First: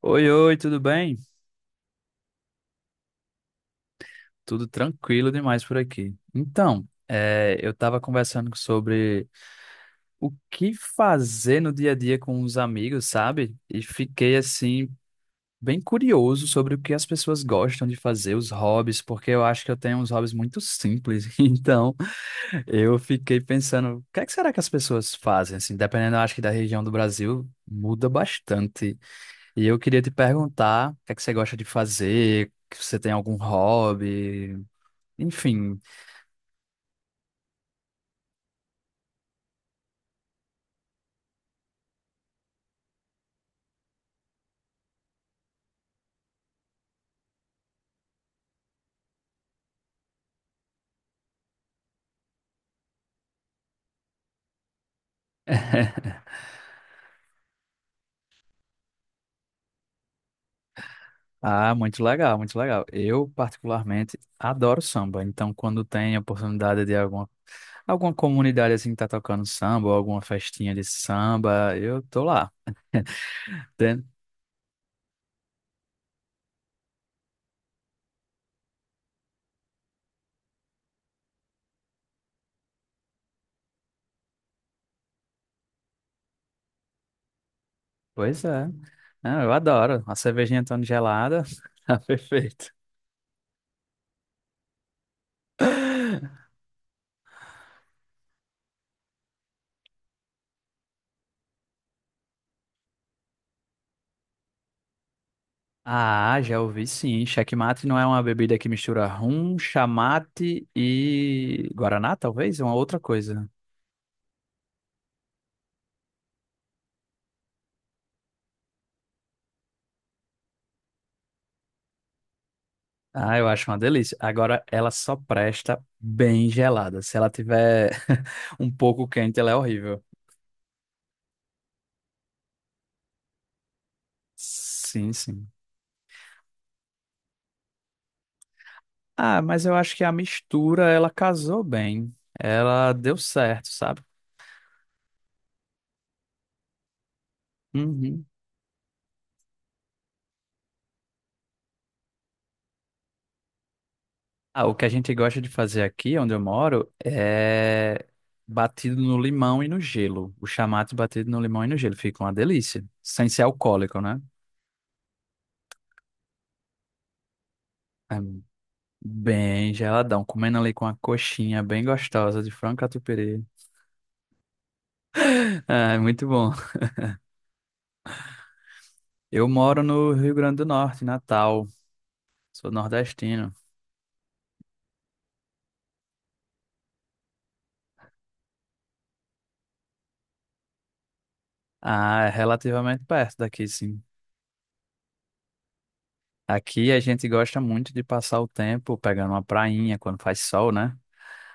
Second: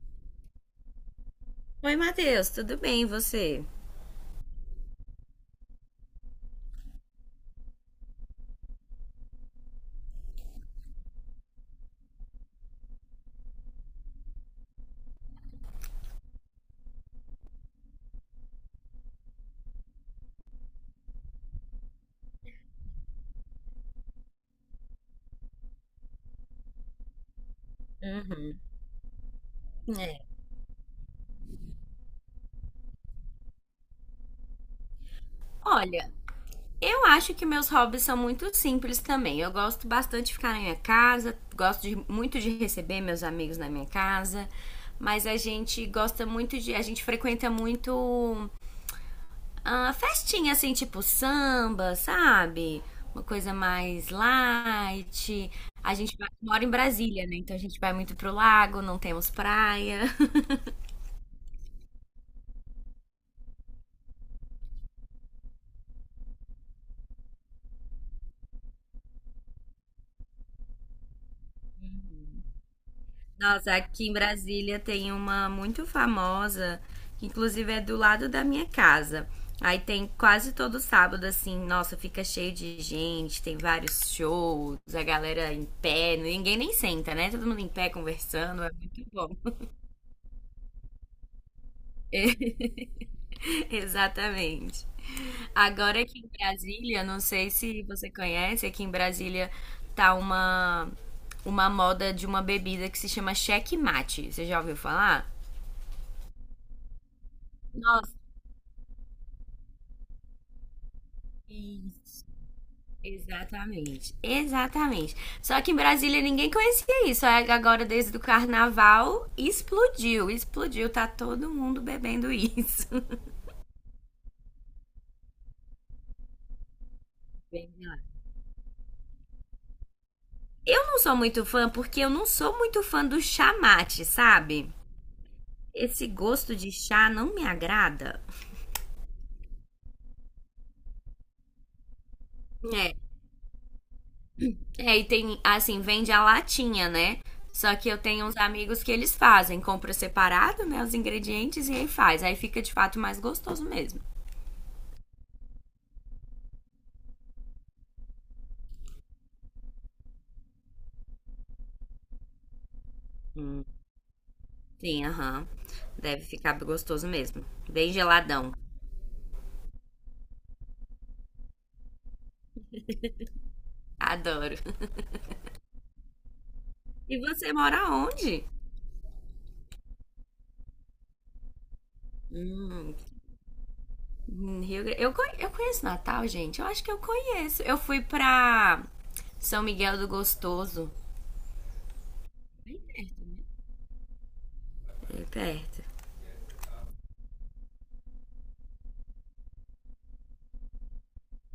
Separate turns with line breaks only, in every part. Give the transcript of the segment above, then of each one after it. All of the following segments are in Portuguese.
Oi, oi, tudo bem?
Oi, Matheus, tudo bem e você?
Tudo tranquilo demais por aqui. Então, eu estava conversando sobre o que fazer no dia a dia com os amigos, sabe? E fiquei assim, bem curioso sobre o que as pessoas gostam de fazer, os hobbies, porque eu acho que eu tenho uns hobbies muito simples. Então, eu fiquei pensando, o que é que será que as pessoas fazem? Assim, dependendo, eu acho que da região do Brasil, muda
Uhum.
bastante. E eu queria te
É.
perguntar, o que é que você gosta de fazer? Que Você tem algum hobby? Enfim,
Olha, eu acho que meus hobbies são muito simples também. Eu gosto bastante de ficar na minha casa, muito de receber meus amigos na minha casa, mas a gente gosta muito de. A gente frequenta muito ah, festinha assim, tipo samba, sabe? Uma coisa mais light. Mora em Brasília, né? Então a gente vai muito pro lago, não temos praia.
ah, muito legal, muito legal. Eu, particularmente, adoro samba. Então, quando tem a oportunidade de alguma comunidade assim que tá tocando samba, ou alguma festinha de samba, eu tô lá.
Nossa,
Tem-
aqui em Brasília tem uma muito famosa, que inclusive é do lado da minha casa. Aí tem quase todo sábado, assim, nossa, fica cheio de gente, tem vários shows, a galera em pé, ninguém nem senta, né? Todo mundo em pé
Pois
conversando,
é.
é muito bom.
Ah, eu adoro. A cervejinha tão gelada, tá perfeito.
Exatamente. Agora aqui em Brasília, não sei se você conhece, aqui em Brasília tá uma moda de uma bebida que se chama checkmate. Você já ouviu falar?
Ah, já ouvi sim. Checkmate não é uma bebida que mistura rum, chamate e guaraná,
Nossa,
talvez? É uma outra coisa.
exatamente, exatamente. Só que em Brasília ninguém conhecia isso. Aí agora, desde o carnaval, explodiu, explodiu. Tá todo mundo bebendo isso.
Ah, eu acho uma delícia. Agora, ela só presta bem gelada. Se ela tiver um pouco quente, ela é horrível.
Eu não sou muito fã porque eu não sou muito fã do chá mate, sabe?
Sim, sim.
Esse gosto de chá não me agrada.
Ah, mas eu acho que a mistura, ela casou bem. Ela
É,
deu certo, sabe?
é e tem, assim, vende a latinha, né? Só que eu
Uhum.
tenho uns amigos que eles fazem, compra separado, né, os ingredientes e aí faz. Aí fica de fato mais gostoso mesmo.
Ah, o que a gente gosta de fazer aqui, onde eu moro, é batido no limão e no gelo. O chamate batido no limão e no gelo. Fica uma delícia. Sem ser alcoólico, né?
Sim, aham. Deve ficar gostoso mesmo. Bem
É
geladão.
bem geladão. Comendo ali com uma coxinha bem gostosa de frango catupiry.
Adoro.
Ah, é, muito bom.
E você mora onde?
Eu moro no Rio Grande do Norte, em Natal. Sou
Hum,
nordestino.
em Rio Grande. Eu, eu conheço Natal, gente. Eu acho que eu conheço. Eu fui pra São Miguel do Gostoso.
Ah, é
Bem
relativamente
perto,
perto
né?
daqui, sim.
Bem perto.
Aqui a gente gosta muito de passar o tempo pegando uma prainha quando faz sol, né?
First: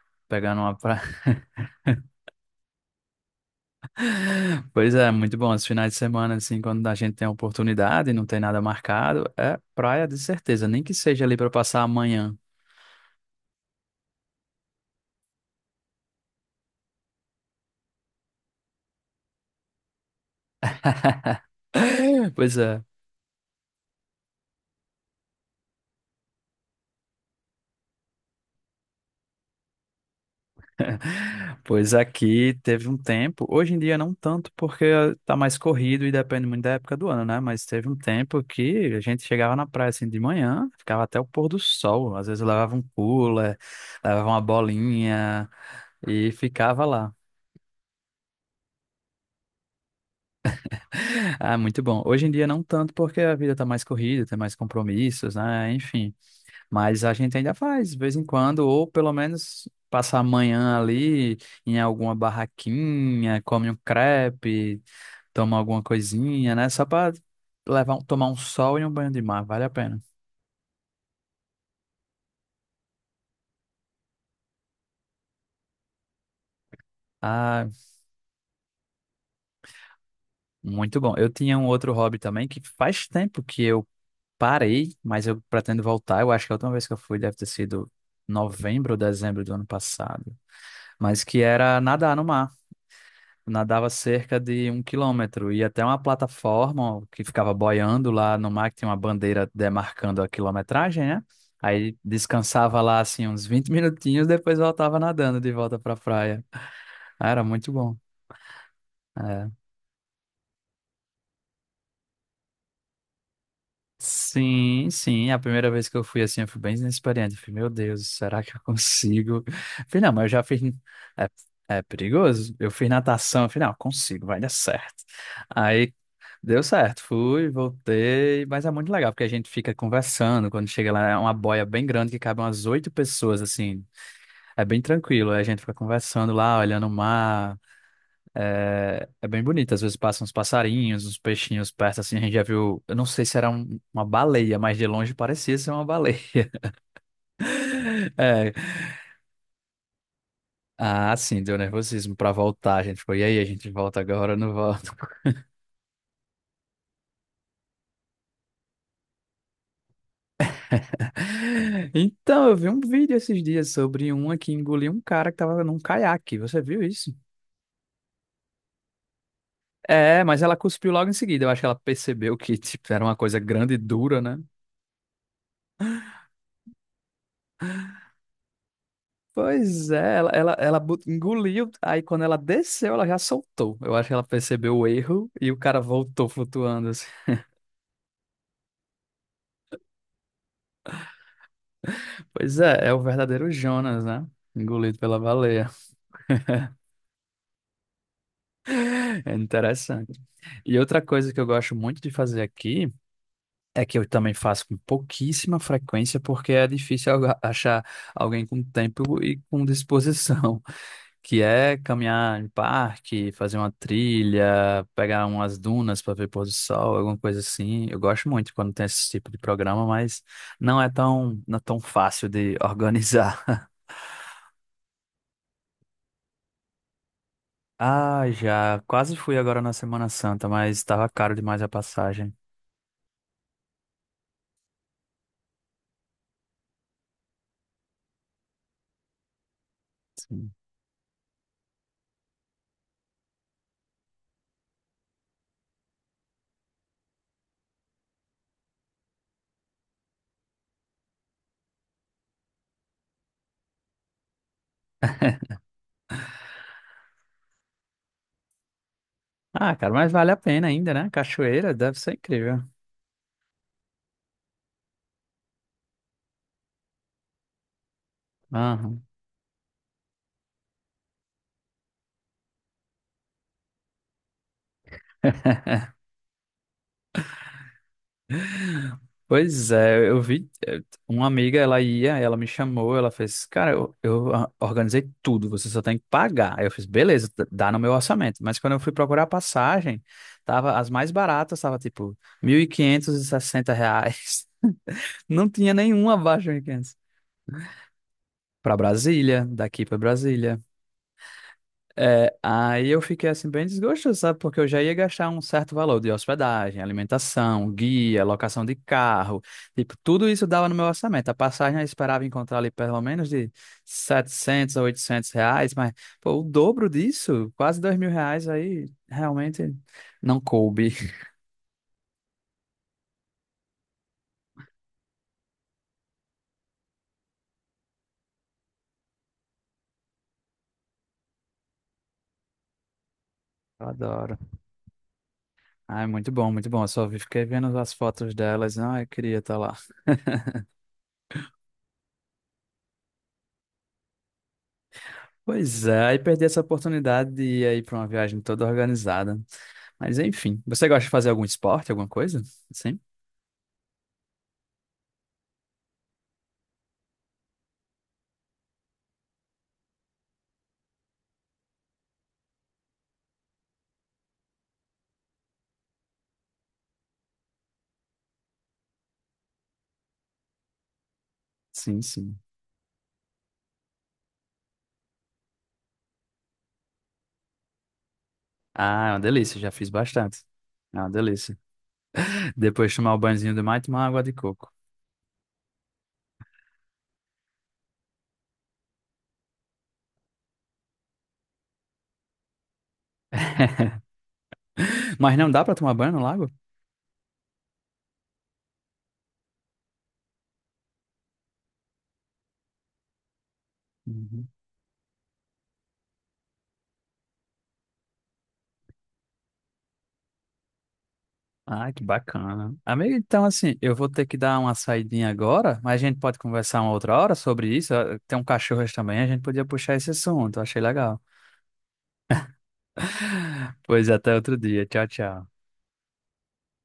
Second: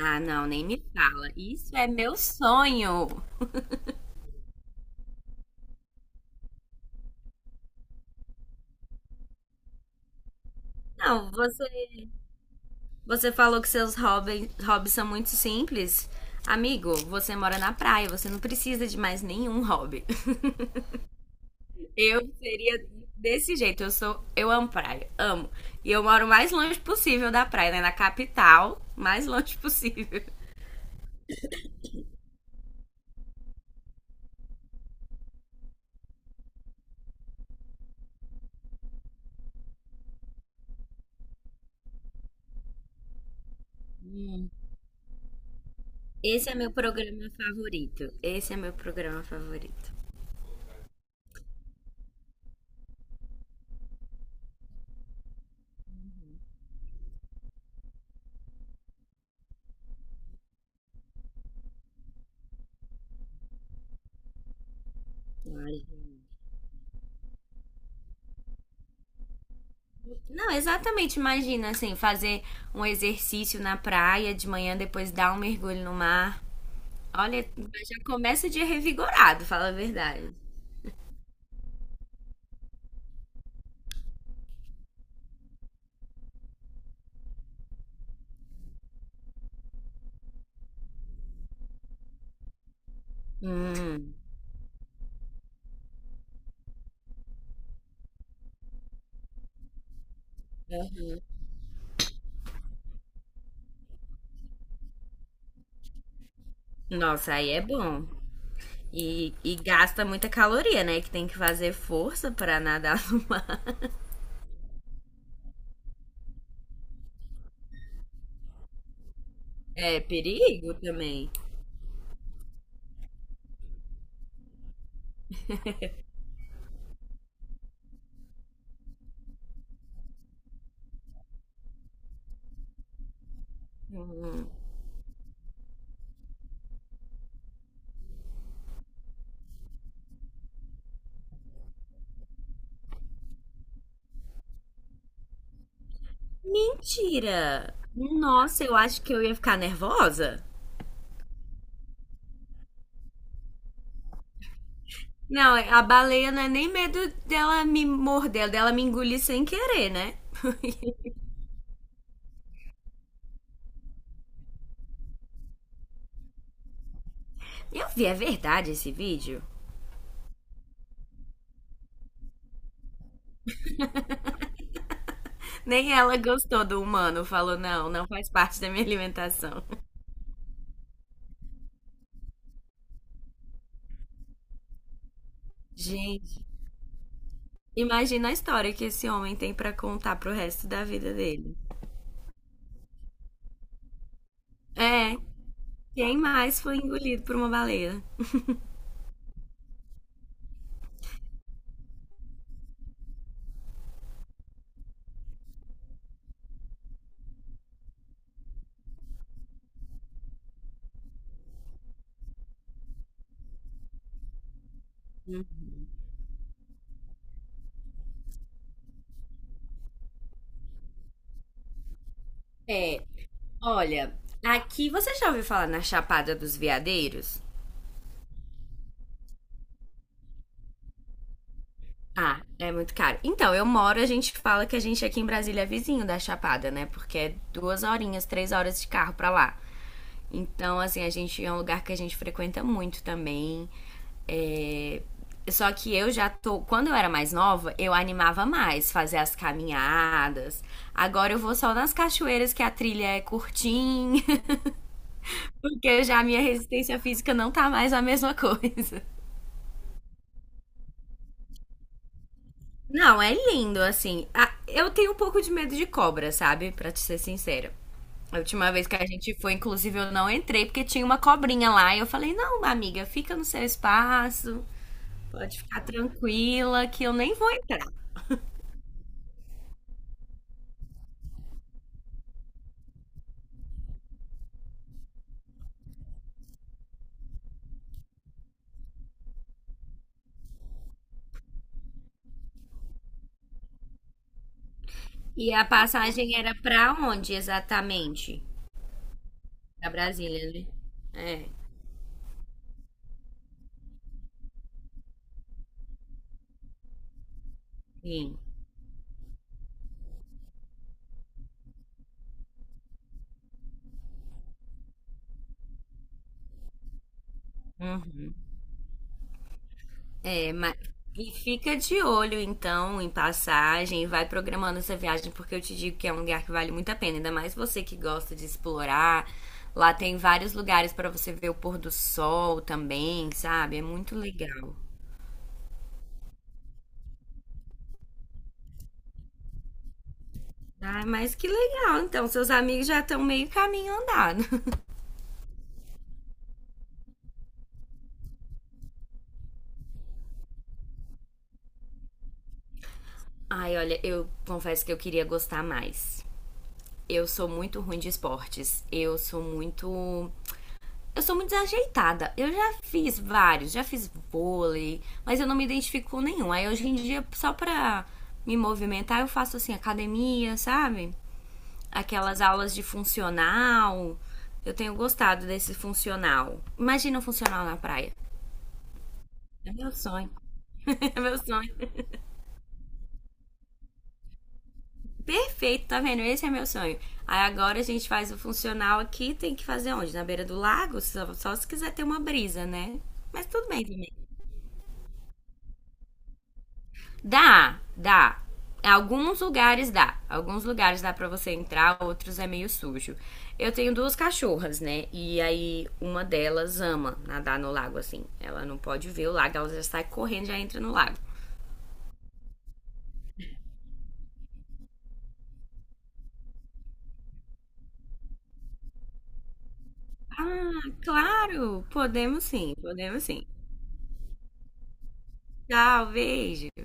Ah, não,
Pegando
nem
uma
me
praia.
fala. Isso é meu sonho.
Pois é, muito bom. Os finais de semana, assim, quando a gente tem a oportunidade e não tem nada marcado, é praia de certeza, nem que seja
Não,
ali para
você,
passar amanhã.
você falou que seus hobbies são muito simples. Amigo, você mora na praia, você não precisa de mais nenhum hobby. Eu
Pois é.
seria desse jeito. Eu amo praia, amo. E eu moro o mais longe possível da praia, né? Na capital, mais longe possível.
Pois aqui teve um tempo, hoje em dia não tanto, porque tá mais corrido e depende muito da época do ano, né? Mas teve um tempo que a gente chegava na praia assim de manhã, ficava até o pôr do sol. Às vezes eu levava um cooler, levava uma
Hum,
bolinha e
Esse é meu
ficava lá.
programa favorito. Esse é meu programa favorito.
Ah, muito bom. Hoje em dia não tanto, porque a vida tá mais corrida, tem mais compromissos, né? Enfim. Mas a gente ainda faz, de vez em quando, ou pelo menos passa a manhã ali em alguma barraquinha, come um crepe, toma
Olha.
alguma coisinha, né? Só para levar, tomar um sol e um banho de mar, vale a pena.
Não, exatamente. Imagina assim, fazer um exercício na praia de manhã, depois dar um mergulho no mar. Olha,
Ah,
já começa o dia revigorado, fala a verdade.
muito bom. Eu tinha um outro hobby também que faz tempo que eu parei, mas eu pretendo voltar. Eu acho que a última vez que eu fui deve ter sido novembro ou dezembro do ano passado, mas que era nadar no mar. Nadava
Hum,
cerca de 1 quilômetro e até uma plataforma que ficava boiando lá no mar, que tinha uma bandeira demarcando a quilometragem, né? Aí descansava lá assim uns 20 minutinhos, depois voltava nadando de volta pra praia. Ah,
Nossa,
era
aí é
muito bom.
bom. E,
É.
e gasta muita caloria, né? Que tem que fazer força pra nadar.
Sim, sim. A primeira vez que eu fui assim, eu fui bem inexperiente. Eu falei, meu Deus, será que eu consigo? Eu
É
falei, não, mas eu já fiz.
perigo
É,
também.
é perigoso. Eu fiz natação. Eu falei, não, consigo, vai dar certo. Aí deu certo, fui, voltei, mas é muito legal porque a gente fica conversando. Quando chega lá, é uma boia bem grande que cabe umas 8 pessoas, assim.
Hum.
É bem tranquilo, aí a gente fica conversando lá, olhando o mar. É, é bem bonito. Às vezes passam uns passarinhos, uns peixinhos perto, assim. A gente já viu, eu não sei se era uma baleia, mas de longe parecia ser uma baleia.
Mentira!
É,
Nossa, eu acho que eu ia ficar nervosa.
ah, sim, deu nervosismo pra voltar. A gente foi e aí, a gente volta agora ou não volta?
Não, a baleia não é nem medo dela me morder, dela me engolir sem querer, né?
Então, eu vi um vídeo esses dias sobre uma que engoliu um cara que tava num caiaque. Você viu isso?
Eu vi, é verdade esse vídeo?
É, mas ela cuspiu logo em seguida. Eu acho que ela percebeu que, tipo, era uma coisa grande e dura, né?
Nem ela gostou do humano, falou, não, não faz parte da minha alimentação.
Pois é, engoliu, aí quando ela desceu, ela já soltou. Eu acho que ela percebeu o erro e o cara voltou
Gente,
flutuando assim.
imagina a história que esse homem tem pra contar pro resto da vida dele.
Pois é, é o verdadeiro Jonas, né? Engolido
É,
pela baleia.
quem mais foi engolido por uma baleia?
É interessante. E outra coisa que eu gosto muito de fazer aqui. É que eu também faço com pouquíssima frequência, porque é difícil achar alguém com tempo e com disposição, que é caminhar em parque, fazer uma trilha, pegar umas dunas para ver pôr do sol, alguma coisa assim. Eu gosto muito quando tem esse tipo de programa, mas não é tão fácil de
É,
organizar.
olha, aqui você já ouviu falar na Chapada dos Veadeiros?
Ah, já quase fui agora na Semana Santa, mas estava caro demais a passagem.
Ah, é muito caro. Então, eu moro, a gente fala que a gente aqui em Brasília é vizinho da Chapada, né? Porque é duas horinhas, 3 horas de carro pra lá.
Sim.
Então, assim, a gente é um lugar que a gente frequenta muito também. É, só que eu já tô. Quando eu era mais nova, eu animava mais fazer as caminhadas. Agora eu vou só nas cachoeiras que a trilha é curtinha. Porque já a minha resistência física não tá mais a mesma coisa.
Ah, cara, mas vale a pena ainda, né? Cachoeira deve ser incrível.
Não, é lindo, assim. Ah, eu tenho um pouco de medo de cobra, sabe? Pra te ser sincera. A última vez que
Aham.
a gente foi, inclusive, eu não entrei porque tinha uma cobrinha lá. E eu falei: não, amiga, fica no seu espaço, pode ficar tranquila que eu nem vou entrar.
Pois é, eu vi uma amiga, ela ia, ela me chamou, ela fez, cara, organizei tudo, você só tem que pagar. Aí eu fiz, beleza, dá no meu orçamento. Mas quando eu fui procurar a passagem, tava, as mais baratas tava tipo mil e quinhentos e sessenta reais. Não
E a
tinha nenhuma
passagem
abaixo de
era pra
1.500.
onde exatamente?
Pra Brasília, daqui
Pra
pra
Brasília,
Brasília.
né? É,
É, aí eu fiquei assim bem desgostoso, sabe? Porque eu já ia gastar um certo valor de hospedagem, alimentação, guia,
sim.
locação de carro, tipo, tudo isso dava no meu orçamento. A passagem eu esperava encontrar ali pelo menos de R$ 700 a R$ 800, mas pô, o dobro disso, quase dois mil
Uhum.
reais, aí realmente não
É, mas...
coube.
E fica de olho, então, em passagem e vai programando essa viagem, porque eu te digo que é um lugar que vale muito a pena, ainda mais você que gosta de explorar. Lá tem vários lugares para você ver o pôr do sol também, sabe? É
Eu
muito
adoro.
legal.
Ai, muito bom, muito bom. Fiquei vendo as fotos delas, não, eu queria estar lá.
Ah, mas que legal. Então, seus amigos já estão meio caminho andado.
Pois é, aí perdi essa oportunidade de ir aí para uma viagem toda organizada. Mas enfim, você gosta de fazer algum esporte, alguma coisa? Sim?
Ai, olha, eu confesso que eu queria gostar mais. Eu sou muito ruim de esportes. Eu sou muito desajeitada. Eu já fiz vários, já fiz vôlei, mas eu não me identifico com nenhum. Aí hoje em dia, só pra me movimentar, eu faço assim, academia, sabe?
Sim, sim.
Aquelas aulas de funcional. Eu tenho gostado desse funcional. Imagina um funcional na praia.
Ah, é uma delícia, já
É
fiz
meu sonho.
bastante. É uma
É meu
delícia.
sonho.
Depois de tomar o banhozinho do mar e tomar água de coco.
Perfeito, tá vendo? Esse é meu sonho. Aí agora a gente faz o funcional aqui, tem que fazer onde? Na beira do lago? Só se quiser ter uma brisa, né? Mas tudo bem também.
Mas não dá pra tomar banho no lago?
Dá, dá. Alguns lugares dá. Alguns lugares dá pra você entrar, outros é meio sujo. Eu tenho duas
Uhum.
cachorras, né? E aí uma delas ama nadar no lago assim. Ela não pode ver o lago, ela já sai correndo, já entra no lago.
Ah, que bacana. Amigo, então assim, eu vou ter que dar uma saidinha agora, mas a gente pode conversar uma outra hora sobre isso. Ah, tem um cachorro também, a gente podia puxar esse assunto,
Ah,
achei legal.
claro! Podemos sim, podemos sim.
Pois até outro dia. Tchau, tchau.
Tchau, beijo.